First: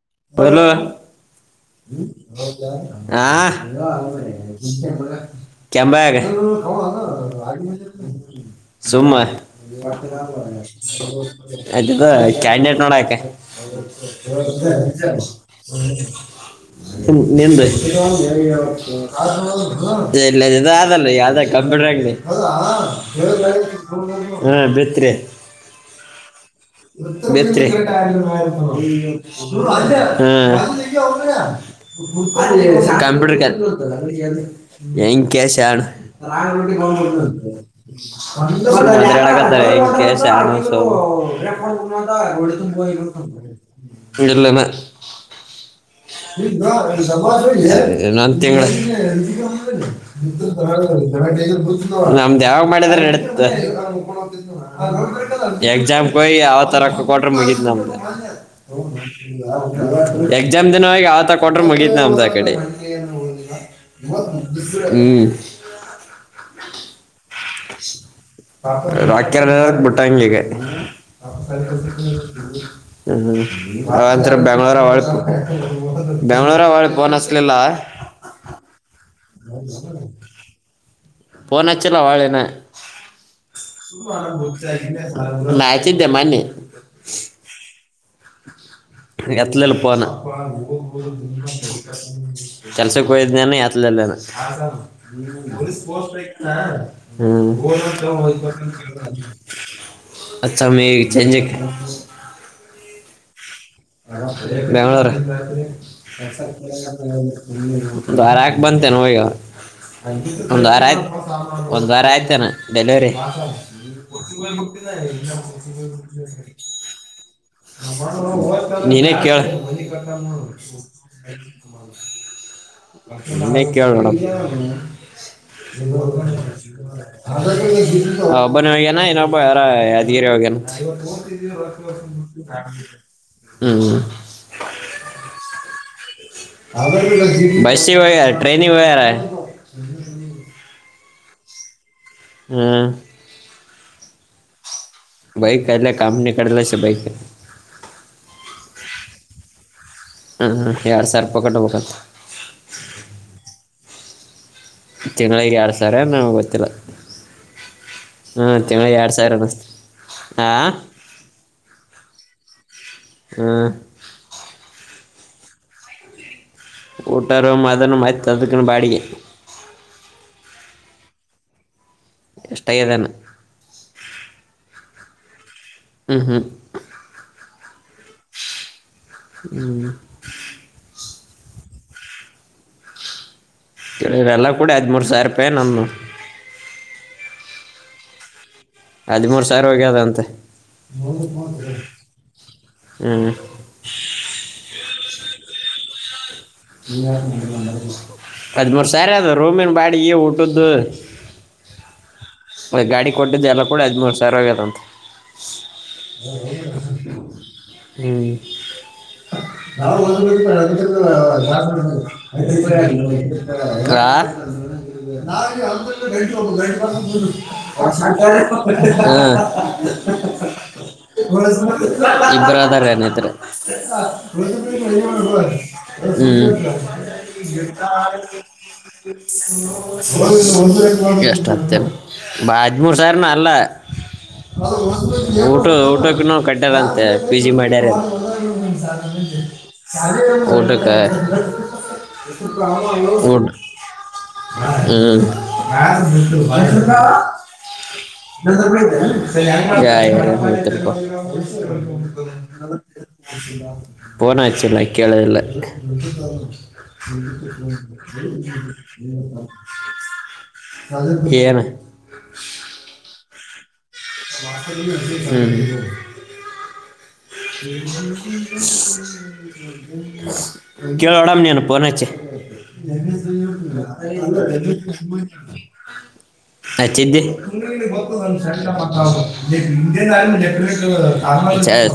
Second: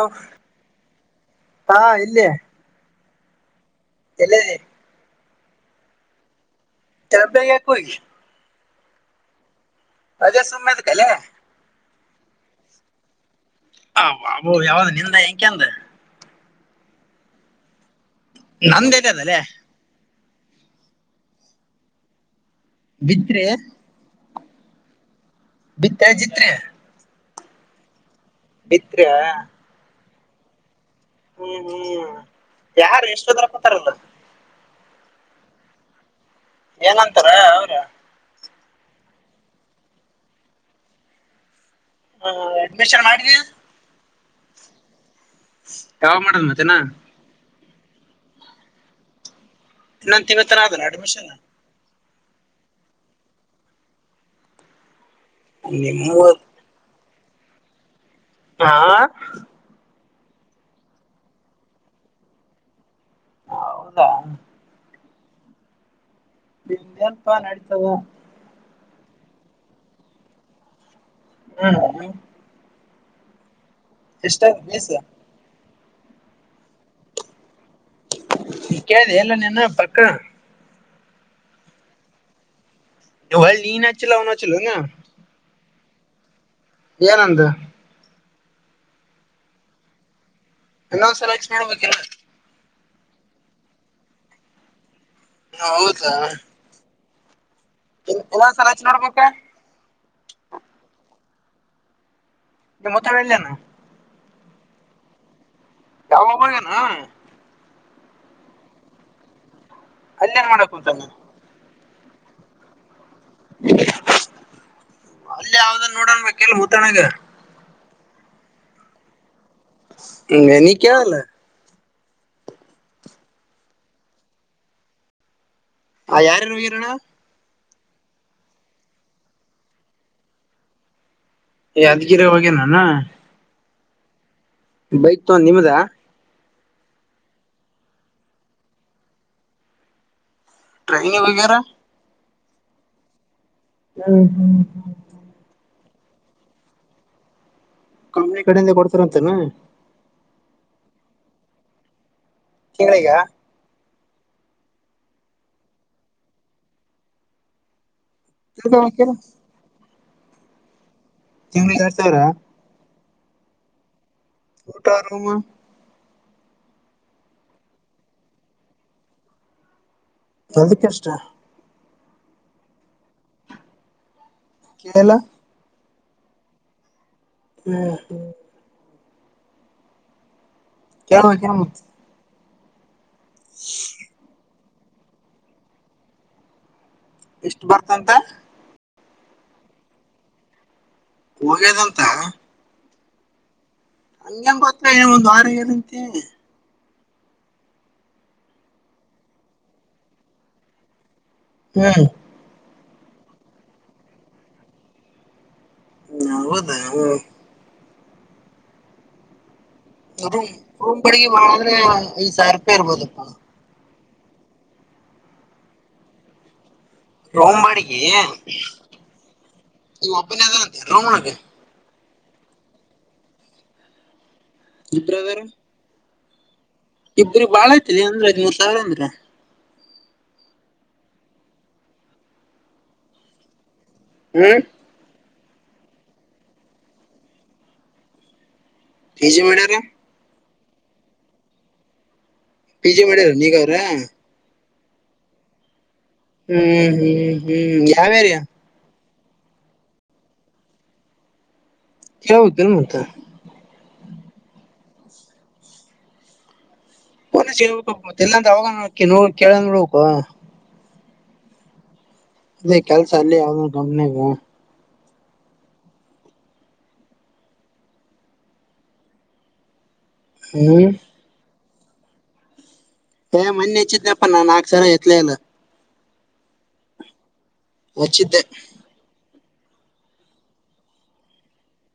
[unintelligible] ಹಾ ಇಲ್ಲಿ ಹಾ [unintelligible] ಎಲ್ಲಿ ತರಬ್ಯಾಗ ಯಾಕ ಹೋಗಿ ಸುಮ್ಮ ಅದೇ ಸುಮ್ಮನೆ ಅದಕಲೆ ಅದು ಕ್ಯಾಂಡೇಟ್ನೋಡಕೆ ಬಾಬು ಯಾವ್ದ ನಿಂದ ಹೆಂಕಂದ ನಿಂಧ್ ನಂದ ಎಲ್ಲಿ ಅದಲ್ಲೇ ಇಲ್ಲ ಇ ಆದಲ್ಲ ಯಾವ್ದ ಕಂಪ್ಯೂಟ್ರ ಅಂಗಡಿ ಬಿತ್ರಿ ಹಾ ಬಿತ್ರಿ ಬಿತ್ತ [unintelligible] ಬಿತ್ರಿ ಬಿತ್ರಿ ಹ್ಮ್ ಹ್ಮ್ ಹ್ಮ್ ಯಾರು ಕಂಪ್ಯೂಟರ್ ಎಷ್ಟೋದ್ರ ಕ ಕೂತಾರಲ್ಲ [unintelligible] ಕೆಷಣ ಏನಂತಾರ ಅವ್ರ [unintelligible] [unintelligible] ಅಡ್ಮಿಷನ್ ಮಾಡಿದಿ ಯಾವಾಗ ಮಾಡದ್ ಮತ್ತೇನ ನನ್ ತಿಂಗಗಳ [inaudible] ಇನ್ನೊಂದ್ ತಿಂಗಳತನ ಅದಲ್ಲ ಅಡ್ಮಿಷನ್ ನಮ್ದ್ ಯಾವ್ ಮಾಡಿದ್ರ ನಡತ್ ಎಕ್ಸಾಮ್ [unintelligible] ನಿಮ್ಮೂರ್ ಯಾವತ್ತು ರೊಕ್ಕ ಕೊಟ್ರೆ ಮುಗಿದ ನಮಗೆ ಹಾ ಎಕ್ಸಾಮ್ ದಿನವಾಗಿ ಯಾವತ್ತು ಕೊಟ್ರೆ ಮುಗೀತ್ನ ಅಮ್ದ್ ಆ ಕಡೆ ಹೌದಾ ಹ್ಮ್ ನಿಮ್ದೇನ್ ಪ ನಡಿತದೆ [unintelligible] ಬಿಟ್ಟ ಹಂಗಗೆ ಹ್ಮ್ ಹ್ಮ ಹ್ಮ್ ಹಾಂತರ ಎಷ್ಟ ಬೇಸ ಬಂಗಳೋರಾವ ಬಂಗಳೋರಾ ವರ್ಲ್ಡ್ ಫೋನ್ ಹಚ್ಲಿಲ್ಲ [unintelligible] ಎಲ್ಲ ನನ ಪಕ್ಕ ಫೋನ್ ಹಚ್ಚಿಲ್ಲ ಅವಳಿನ್ನ ಒಳ್ಳಿ ನೀನ್ ಹಚ್ಚಿಲ್ಲ ಅವ್ನು ಹಚ್ಚಿಲ್ಲನ ನನ್ನಚ್ಚಿದೆ ಮೊನ್ನಿ ಏನಂದು ಎತ್ಲಿಲ್ಲ ಫೋನ್ ಇನ್ನೊಂದ್ಸಲ ಹಚ್ಚಿ ನೋಡ್ಬೇಕಿಲ್ಲ ಕೆಲ್ಸಕ್ಕೆ ಹಯಿದ್ನೇನ ಯತ್ದಲ್ಲನ ಹೌದಾ ಹ್ಮ್ ಇನ್ನೊಂದ್ಸಲ ಹಚ್ಚಿ ನೋಡ್ಬೇಕ [unintelligible] ನಿ ಮತ್ತವೆ ಎಲ್ಲಯನ ಬೆಂಗಳೂರು ಯಾವಾಗ ಹೋಗ್ಯಾನ ಒಂದು ವರ ಹಾಕ ಬಂತೇ ನ ಈಗ ಅಲ್ಲಿ ಏನ್ ಒಂದು ಮಾಡಕ್ ಅರ ಕುಂತಾನ ಆಯ್ತು ಒಂದ್ ವಾರ ಆಯ್ತೇನ ಡೆಲಿವರಿ ಅಲ್ಲಿ ಯಾವ್ದನ್ ನೋಡನ್ಬೇಕಿಲ್ ಮುತ್ತಣಗ [unintelligible] ನೀನ ಕೇಳ್ ನೀ ಕೇಳಲ್ಲ ನೀನೇ ಕೇಳು ನೋಡು [inaudible] ಆ ಯಾರ್ಯಾರು ಹೋಗ್ಯಾರಣ ಒಬ್ಬನೇ ಹೋಗೋಣ ಇಲ್ಲ [unintelligible] ಯಾದಗಿರಿ ಹೋಗ್ಯಾನನ ಹ್ಮ್ ಬೈತು ನಿಮ್ದ ಬಸಿ ವ ಟ್ರೈನಿಗೋ ಗಾರೆ ಟ್ರೈನಿಗೋಗರ ಹ ಹ್ಮ್ ಹ್ಮ್ ಹ್ಮ ಬೈಕ್ ಎಲ್ಲ ಕಾಮ ನೀ ಕಳಲ ಬೈಕ [unintelligible] ಕಮ್ಮಿ ಕಡೆಯಿಂದೆ ಕೊಡ್ತಾರ ಅಂತನಾ ಹ್ಮ್ ಹ್ಮ್ಎರಡು ಸಾವಿರ ರೂಪಾಯಿ ಕಟ್ಬಕಂತೆ ತಿಂಗಳಿಗ ತಿಂಗಳಿಗೆ ಎಡ್ ಸರ ನಮ್ಗೆ ಗೊತ್ತಿಲ್ಲ ಹಾ ತಿಂಳ ಎರಡ್ ಸಾವಿರ ಅನ್ನಸ್ತ ಹ ತಿಂಗಳಿಗೆ ಎರಡ್ ಸಾವಿರ ಹ ಊಟಾ ರೂಮ ಊಟಾ ರೂಮ್ ಅದನ್ನು ಮ ಅದಕ್ಕ ಬಾಡಿಗೆ ಅದಕ್ಕೆಷ್ಟ ಎಷ್ಟಾಗದಾನ ಕೇಳಲ [unintelligible] ಹ್ಮ್ ಹ್ಮ್ ಹ್ಮ್ ಹ್ಮ್ ಹ್ಮ್ [unintelligible] ಕೂಡಿ ಹದಿಮೂರು ಸಾವಿರ ರೂಪಾಯಿ ನನ್ನು ಎಷ್ಟು ಬರ್ತಂತ ಹದಿಮೂರ್ ಸಾವಿರ ಹೋಗದಂತೆ ಹೋಗ್ಯದಂತ ಹ್ಮ್ ದಾರಿ ಏನಂತೆ ಹದ್ಮೂರು ಸಾರಿ ಅ ರೂಮಿನ್ ಬಾಡಿಗೆ ಊಟದ್ದು ಹ್ಮ್ ಗಾಡಿ ಕೊಟ್ಟಿದ್ದು ಎಲ್ಲ ಕೂಡ ಹದಿಮೂರು ಸಾವರ ಆಲ್ಲಂತೆ ಹೌದಾ ಹ್ಮ್ ರೂಮ್ ರೂಮ್ ಬಾಡಿಗೆ ಬಾಳ ಅಂದ್ರೆ ಐದ್ ಸಾವಿರ ರೂಪಾಯಿ ಇರ್ಬೋದಪ್ಪ [unintelligible] ಅ [unintelligible] [inaudible] ರೂಮ್ ಬಾಡಿಗೆ ನೀವ್ ಒಬ್ಬನೇ ಅದಂತೆ ರೂಮ್ ಒಳಗ ಇಬ್ಬರು ಅದಾರೆ ಅನತ್ರ ಇಬ್ರು ಹ್ಮ್ ಅದಾರ ಇಬ್ರಿಗೆ ಬಾಳ ಐತಿಲಿ ಅಂದ್ರ ಹದಿಮೂರ್ ಸಾವಿರ ಅಂದ್ರ ಎ [unintelligible] [inaudible] ಎಷ್ಟು ಹತ್ತ ಹದ್ಮೂರು ಸಾವಿರನ ಅಲ್ಲ ಹ್ಮ್ ಊಟ ಊಟಕ್ಕ ಕಟ್ಟಾರಂತೆ ಪಿ ಜಿ ಮಾಡ್ಯಾರ ಪಿ ಜಿ ಮಾಡ್ಯಾರ ಊಟಕ್ಕೆ ಪಿ ಜಿ ಮಾಡ್ಯಾರ ಹ ನೀಗ [unintelligible] ಅವ್ರ ಹ್ಮ್ ಹ್ಮ್ ಹ್ಮ್ ಯಾವ ಏರಿಯಾ ಜಯ ಮತ್ಪ್ಪ [inaudible] ಕೇಳ್ಬೇಕಲ್ ಮತ್ತ ಫೋನ್ ಹಚ್ಚಿಲ್ಲ ಕೇಳದಲ್ಲ ೇಳ್ ಮತ್ತೆ ಇಲ್ಲಂದ ಅವ ನೋ ಕೇಳ ನೋಡ್ಬೇಕು [inaudible] ಏನು ಅದೇ ಕೆಲ್ಸ ಅಲ್ಲಿ ಅವ ಮಾ [unintelligible] ಹ್ಮ್ ಕೆೇಳ ಹಳಾಮ ನನುಪ್ಪಣ ಹೆಚೆ [unintelligible] ಏ ಮೊನ್ನೆ ಹಚ್ಚಿದ್ನಪ್ಪ ನಾ ನಾಲ್ಕು ಸಲ ಎತ್ಲೇ ಇಲ್ಲ [inaudible] ಎ [inaudible] ಹಚ್ಚಿದ್ದೆ ಹಚ್ಚಿದ್ದೆ ಇ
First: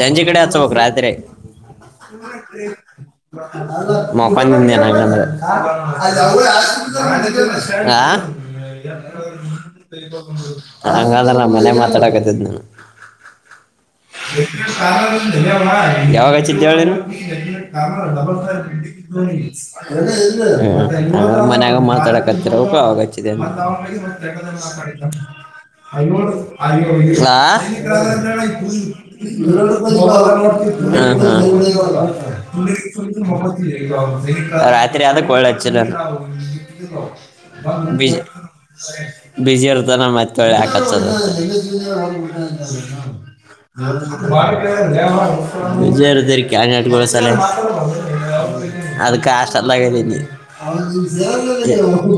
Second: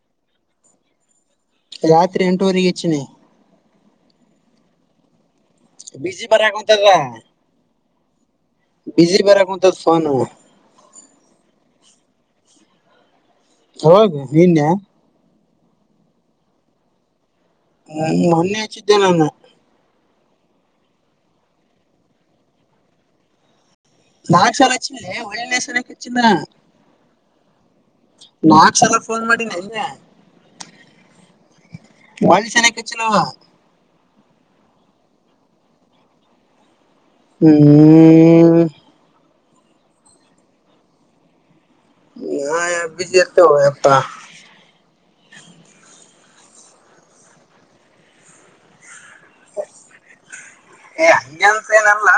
ಸಂಜೆ ಕಡೆ ಆ ಬ ರಾತ್ರಿ [unintelligible] ರಾತ್ರಿ ಎಂಟುವರೆಗೆ ಇಚ್ಚಿರಿ ಮಪ್ಪ ನಿ ಹಂದ ಬಿಜಿ ಬರಾಕ್ ಕುಂತದ ಬಿಜಿ ಬರಾಕ್ ಕುಂತದ ಫೋನ್ ಆ ಹಂಗದಲ್ಲ ಮ [unintelligible] ನಾನು ಅವಾಗ ನಿನ್ನೆ ಯಾವಾಗಚಿದ್ದಳೇನು ಹ್ಮ್, ಮೊನ್ನೆ ಹಚ್ಚಿದ್ದೆ ನಾನು ಅದು ಹ್ಮ ಮನ್ಯಾಗ ಮಾತಾಡಕತ್ತರಪ ಅವಾಗಚ್ಚಿದೆ ನಾಲ್ಕು ಸಲ ಹಚ್ಚಿಲ್ಲ ಅಂತ ಒಳ್ಳೆ ಸಲಕ್ಕೆ ಐವ ಹಚ್ಚಿಲ್ಲ ಹಾ ಹಾ ಹಾ ನಾಲ್ಕು ಸಲ ಫೋನ್ ಮಾಡಿನಿ ನಿನ್ನೆ ಒಳ್ಳೆ ಸಲಕ್ಕೆ ಹಚ್ಚಿಲ್ಲವ [inaudible] ರಾತ್ರಿ ಆದದ ಕಯಳಲ್ಲಜ ಹ್ಮ್ ಬಿಸಿ ಇರ್ತಾನ ಮತ್ತಳಿ ಹಾಕತ್ತದ [inaudible] ಬಿಜಿ ಇರ್ತೇವ ಯಪ್ಪ ವಿಜಯರುದರಿ ಕ ನಟ್ಕಳ ಸಾಲ ಅದಕ್ಕೆ ಕಷ್ಟನಿ ಏ ಹಂಗಂತ ಏನಲ್ಲ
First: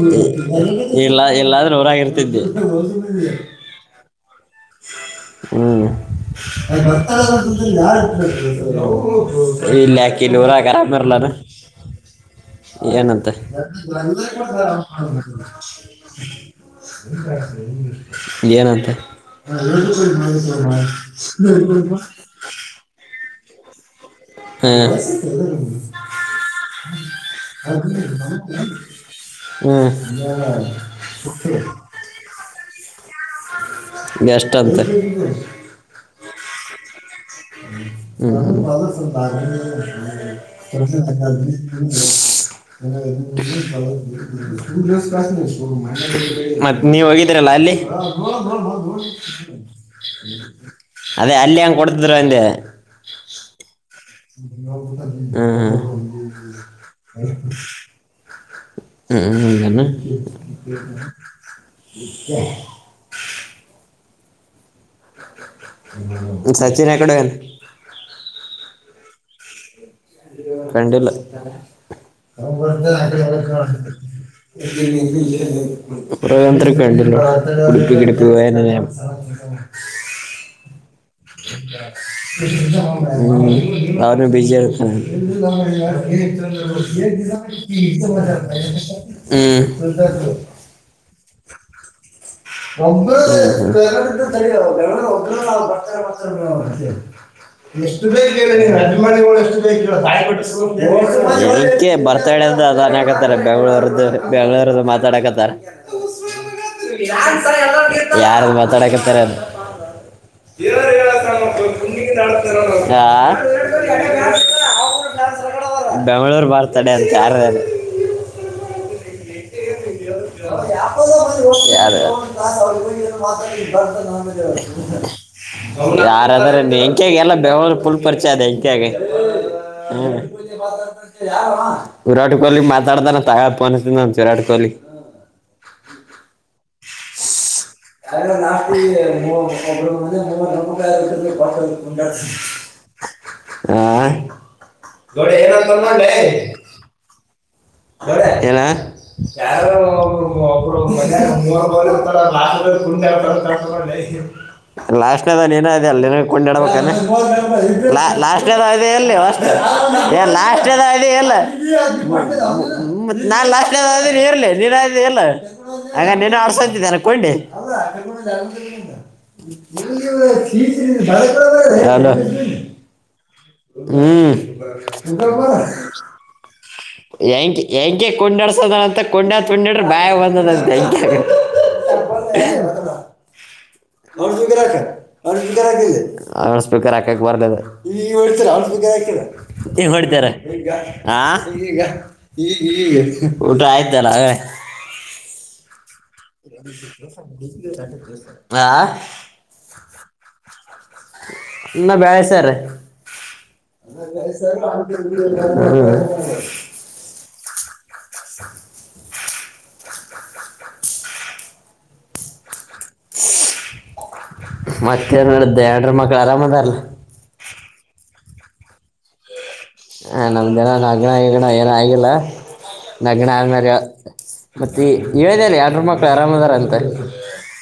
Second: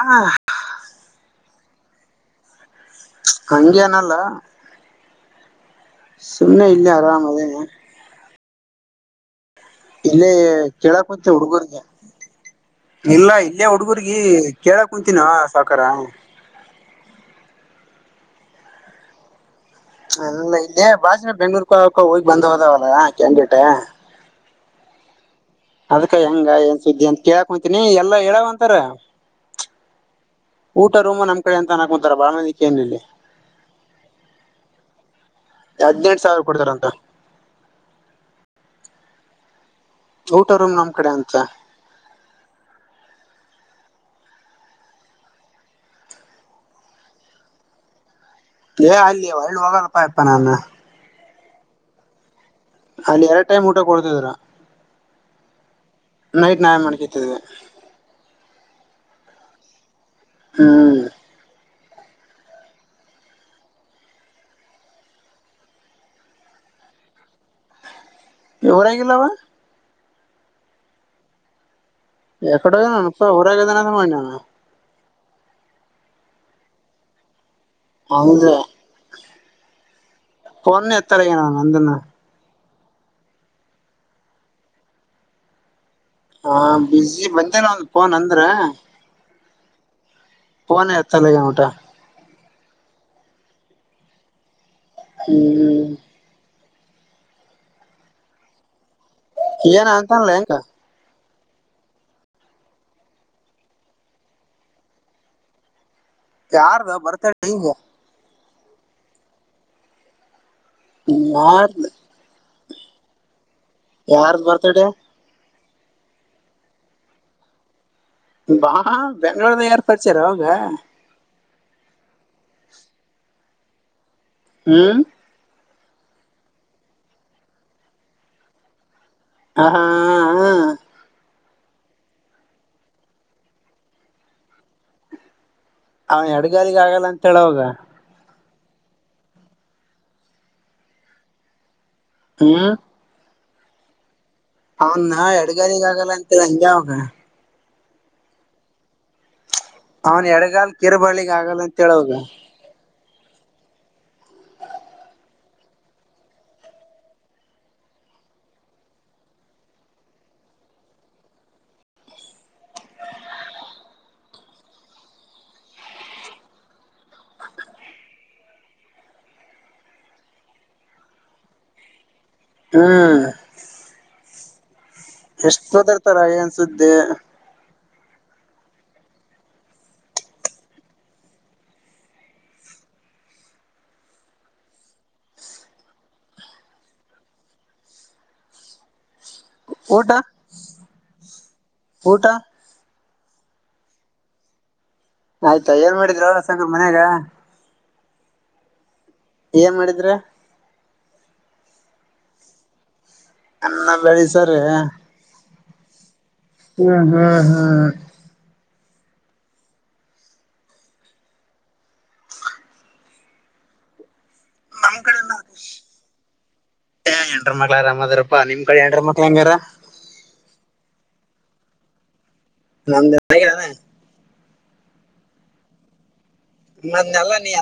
ಎಲ್ಲ ಎಲ್ಲಾದ ಹೊರಾಗಿರ್ತಿದ್ದೆ ಹಂಗೇನಲ್ಲ ಹ್ಮ್ ಸುಮ್ನೆ ಇಲ್ಲೇ ಆರಾಮ್ ಅದೇನೆ ಇಲ್ಲಕ್ಕಿ ಇಲ್ಲೇ ನೂರ ಆ ಕೇಳಕ್ ಕರರಲ್ಲದು ಕುಂತೆ ಹುಡುಗರ್ಗೆ ಇನಂತ ಇಲ್ಲ ಇಲ್ಲೇ ಹುಡ್ಗರ್ಗಿ ಕೇಳಕ್ ಕುಂತೀನ ಸಾವಕಾರ ಏನಂತೆ ಅಲ್ಲ ಇಲ್ಲೇ ಭಾಷಣ ಬೆಂಗ್ಳೂರ್ಕಕ ಹೋಗಿ ಬಂದ ಹದಾವಲ್ಲ ಕ್ಯಾಂಡಟ ಹ್ಮ ಅದ್ಕ ಹೆಂಗ ಏನ್ ಸುದ್ದಿ ಅಂತ ಕೇಳಕ್ ಕುಂತೀನಿ ಎಲ್ಲಾ ಹೇಳಾವಂತಾರ ಹ್ಮ್ ಊಟ ರೂಮ ನಮ್ ಕಡೆ ಹ್ಮ್ ಅಂತಾಕ ಕುಂತಾರ ಬಾಳ್ಮನಿಕನ ಇಲ್ಲಿ ಗಸ್ಟ್ ಅಂತ ಹದ್ನೆಂಟು ಸಾವಿರ ಕೊಡ್ತಾರಂತ ಹ [inaudible] ಊಟ ರೂಮ್ ನಮ್ ಕಡೆ ಅಂತ ಮತ್ತೆ ನೀವ ಹೋಗಿದ್ದೀರಲ್ಲ ಅಲ್ಲಿ ಏ ಅಲ್ಲಿ ಒಳ್ಳೆ ಹೋಗಲ್ಲಪ್ಪ ಯಪ್ಪ ನಾನು ಅದೇ ಅಲ್ಲಿ ಹೆಂಗಗೆ ಕೊಡ್ತಿದ್ರು ಹಂದೆ ಅಲ್ಲಿ ಎರಡು ಟಮ್ ಊಟ ಕೊಡ್ ನೈಟ್ ನಾವೇ ಹಾ ಮಾಡ್ಕತಿದ್ವಿ ಹ್ಮ್ ಹ್ಮ್ ಹ ಸಚಿನ್ ಎಕಡೆನು ಎವರಂಗಿಲ್ಲವಾ ಕಂಡಿಲ್ಲ ಹ ಯಕಡೆ ನಳ ಹೋಗ್ಯಾನಪ್ಪ ಊರಾಗದಾನ ಅಂತ ಮಾಡಿನ ಪ್ರಯಂತ್ರಿಕ ಹ್ಯಾಂಡಲ್ ಕುಡುಪ ಹೌದ ಕಿಡುಪಿನ ನ್ ಒಣ ಎತ್ತರಗಣ ನಂದನ ಹ್ಮ್ ಅವಮ ಬಿಜಿಯ ಹ್ಮ್ ಹಾ ಬಿಜಿ ಬಂದೇನ ಒಂದ್ ಫೋನ್ ಅಂದ್ರ ಪನ ಅತಲ್ಲಗ ಮಊಟಾ ಒಂಬ ಸರಿ ಒರ್ರ್ ಹ್ಮ್ ಎಷ್ಟು ಬೇಕ ಹೇಳ ನೀ ಅಜಮಾನಿಗಳು ಎಷ್ಟು ಬೇಕ ಏನ ಹೇಳ ಅಂತಲ್ಲ ಹೆಂಗ ತಾಯಿಟ್ಟಿಸ ಕ ಬರ್ತಾಡ್ಯದಾನ ಹಾಕತ್ತಾರೆ ಬೆಂಗಳೂರ್ ಬೆಂಗಳೂರ್ ಮಾತಾಡಕತ್ತಾರ ಯಾರದ ಯಾರ ಮಾತಾಡಕತಾರ ಅದು ಯಾರ್ದ [unintelligible] ಯಾರದು ಬರ್ತಡೇ ಬೆಂಗಳೂರು ಬಾರ್ತಡೆ ಅದಕ್ಕೆ ಯಾರ ಅ ಬಾ ಬೆಂಗ್ಳೋರುದ ಯಾರು ಪರ್ಚೆ ರೋಗ [inaudible] ಹ್ಮ್ ಯಾರಾದ್ರ ಎಂಕ್ಯಾಗ ಎಲ್ಲ ಬೆವರು ಪರಿಚಯ ಅದ ಹೆಂಕ್ಯಾಗೆ ಹ ಹಾ ಹ್ಮ ವಿರಾಟ್ ಕೊಹ್ಲಿ ಮಾತಾಡ್ತಾರ ತಯಪನತ ವಿರಾಟ್ ಕೊಹ್ಲಿ ಅವ ಎಡಗಾಲಿಗೆ ಆಗಲ್ಲ ಅಂತ ಹೇಳವಾಗ ಅಲ್ಲ ನಾವ ನಮಾಯಟ್ಟ ಆ ಅವನ್ಾ ನೋಡಿ ಏನಂತ ಎಡ್ಗಾರಿಗ ಆಗಲ್ಲ ನೋಡ್ಲೆ ಅಂತೇಳ ಹಂಗಗೆ ಅವಾಗ ಏನ ಯಾರ ಅವನ್ ಎಡಗಾಲ್ ಕಿರುಬಾಳಿಗ ಮ ಆಗಲ್ಲ ಅಂತ ಹೇಳ ಅವಾಗ [inaudible] ಲಾಸ್ಟ್ೇದ ನೀನ ಅದೆ ಅಲ್ಲಿ ಕೊಂಡಿಡ್ಬೇಕಾನೆಾ ಲಾಸ್ಟ್ನದದೆ ಎಲ್ಲಿ ಅ ಏ ಲಾಷ್ಟೇದ ಇ ಇಲ್ಲ ಹ್ಮ ನಾನ್ ಲಾಸ್ಟ್ ಆದ ಇರ್ಲಿ ನೀರ ಎಲ್ಲ ಹಂಗ ನಿನ್ನ ಆಡ್ಸಂತಿದ್ದೇನೆ ಕೊಂಡಿ [inaudible] ಹ್ಮ್ ಎಷ್ಟ್ ಸೋದರ್ತಾರ ಏನ್ ಹ್ಮ್ ಸುದ್ದಿ ಹೆಂಗೆ ಹೆಂಗೆ ಕೊಂಡಾಡ್ಸೋದ ಮತ್ತ ಕೊಂಡತ್ ಕೊಂಡಡ್ರ ಬಾಯ ಬಂದದಂತೆ [inaudible] ಾ ಹಾರ್ ಹಾಕಕ್ ಬರ್ಲ ಈಗ ಹಾಕ ಈಗ ಊಟ ಹೊಡ್ತಾರ ಹ ಊಟ ಊಟ್ರ ಆಯ್ತಲ್ಲ ಆಯ್ತಾ ಏನ್ ಮಾಡ ಹಾ ಏನ್ ಮಾಡಿದ್ರ ನ ಬ್ಯಾಳೆಸರ ಅನ್ನ ಬೆಳಿಸಾರೆ ಹ್ಮ್ ಹ್ಮ್ ಹ್ಮ್ [inaudible] ನಮ್ ಕಡೆ ಮತ್ತೇನು ನಡೆದ ಹೆಣ್ರ ಮಕ್ಳು ಆರಾಮದಾರಲ್ಲ ಏ ಎನ್ ಮಳದ್ರ ಅಾ ನಿಮ್ ಕಳ ಯಂಡಾರರ ಮಕ್ಳ ಹೆಂಗಾರ ಹ ನಮ್ದ ಜನ ನಗ್ನ ಆಡ ಏನ ಆಾಗಿಿಲ್ಲ ನಮ್ದ ನಗ್ನ ಆದ್ಮರಿ ಮತ್ತೆ ಹೇಳ ಅಲ್ಲಿ ಆರ್ಡ್ರ ಮಕ್ಳು ಆರಾಮದ ಮ್ ಅಲ್ಲ ನೀನ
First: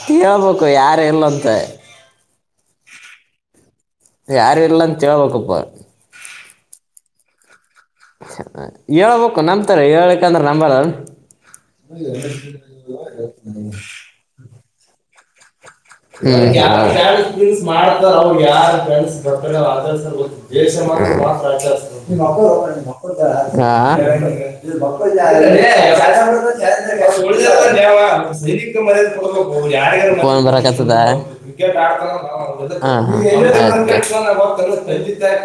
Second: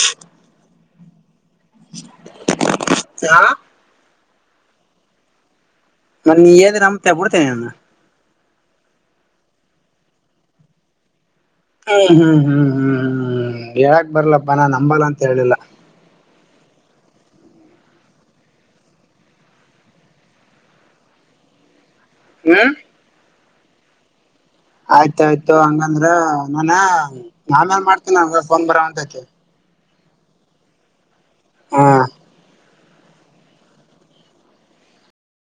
ಕೇಳ್ಬೇಕು ಯಾರ ಎಲ್ಲಂತ ಚ ಯಾರು ಇಲ್ಲ ತೇಕಪ್ಪಾರೆ ನ ನೀ ನಮ ತ ಬಡ್ತೇನೆ ಹೇಳ್ಬೇಕು ನಂಬ್ತಾರೆ ಹೇಳ್ಬೇಕಂದ್ರೆ ನಂಬಾರಲ್ ಹ್ಮ್ ಹ್ಮ್ ಹ್ಮ್ ಹ್ಮ್ ಹ್ಮ್್ಮ ಹೇಳಕ್ ಬರ್ಲಪ್ಪ ನಾನ್ ನಂಬಲ್ಲ ಅಂತ ಹೇಳಿಲ್ಲ ಮಾಡ್ತಾರ ಅವ ಯ ಂಡ್ರ್ತ ಹ್ಮ್ ಹಾ ಆಯ್ತಾಯ್ತು ಹಂಗಂದ್ರ ನಾನ ಆಮೇಲ್ ಮಾಡ್ತೀನಿ ನಂಗ ಫೋನ್ ಸೈನ ಮ ಬರವಂತೈತಿ ಕನ್ ಬರ ಕತದ ಹಾ ಹ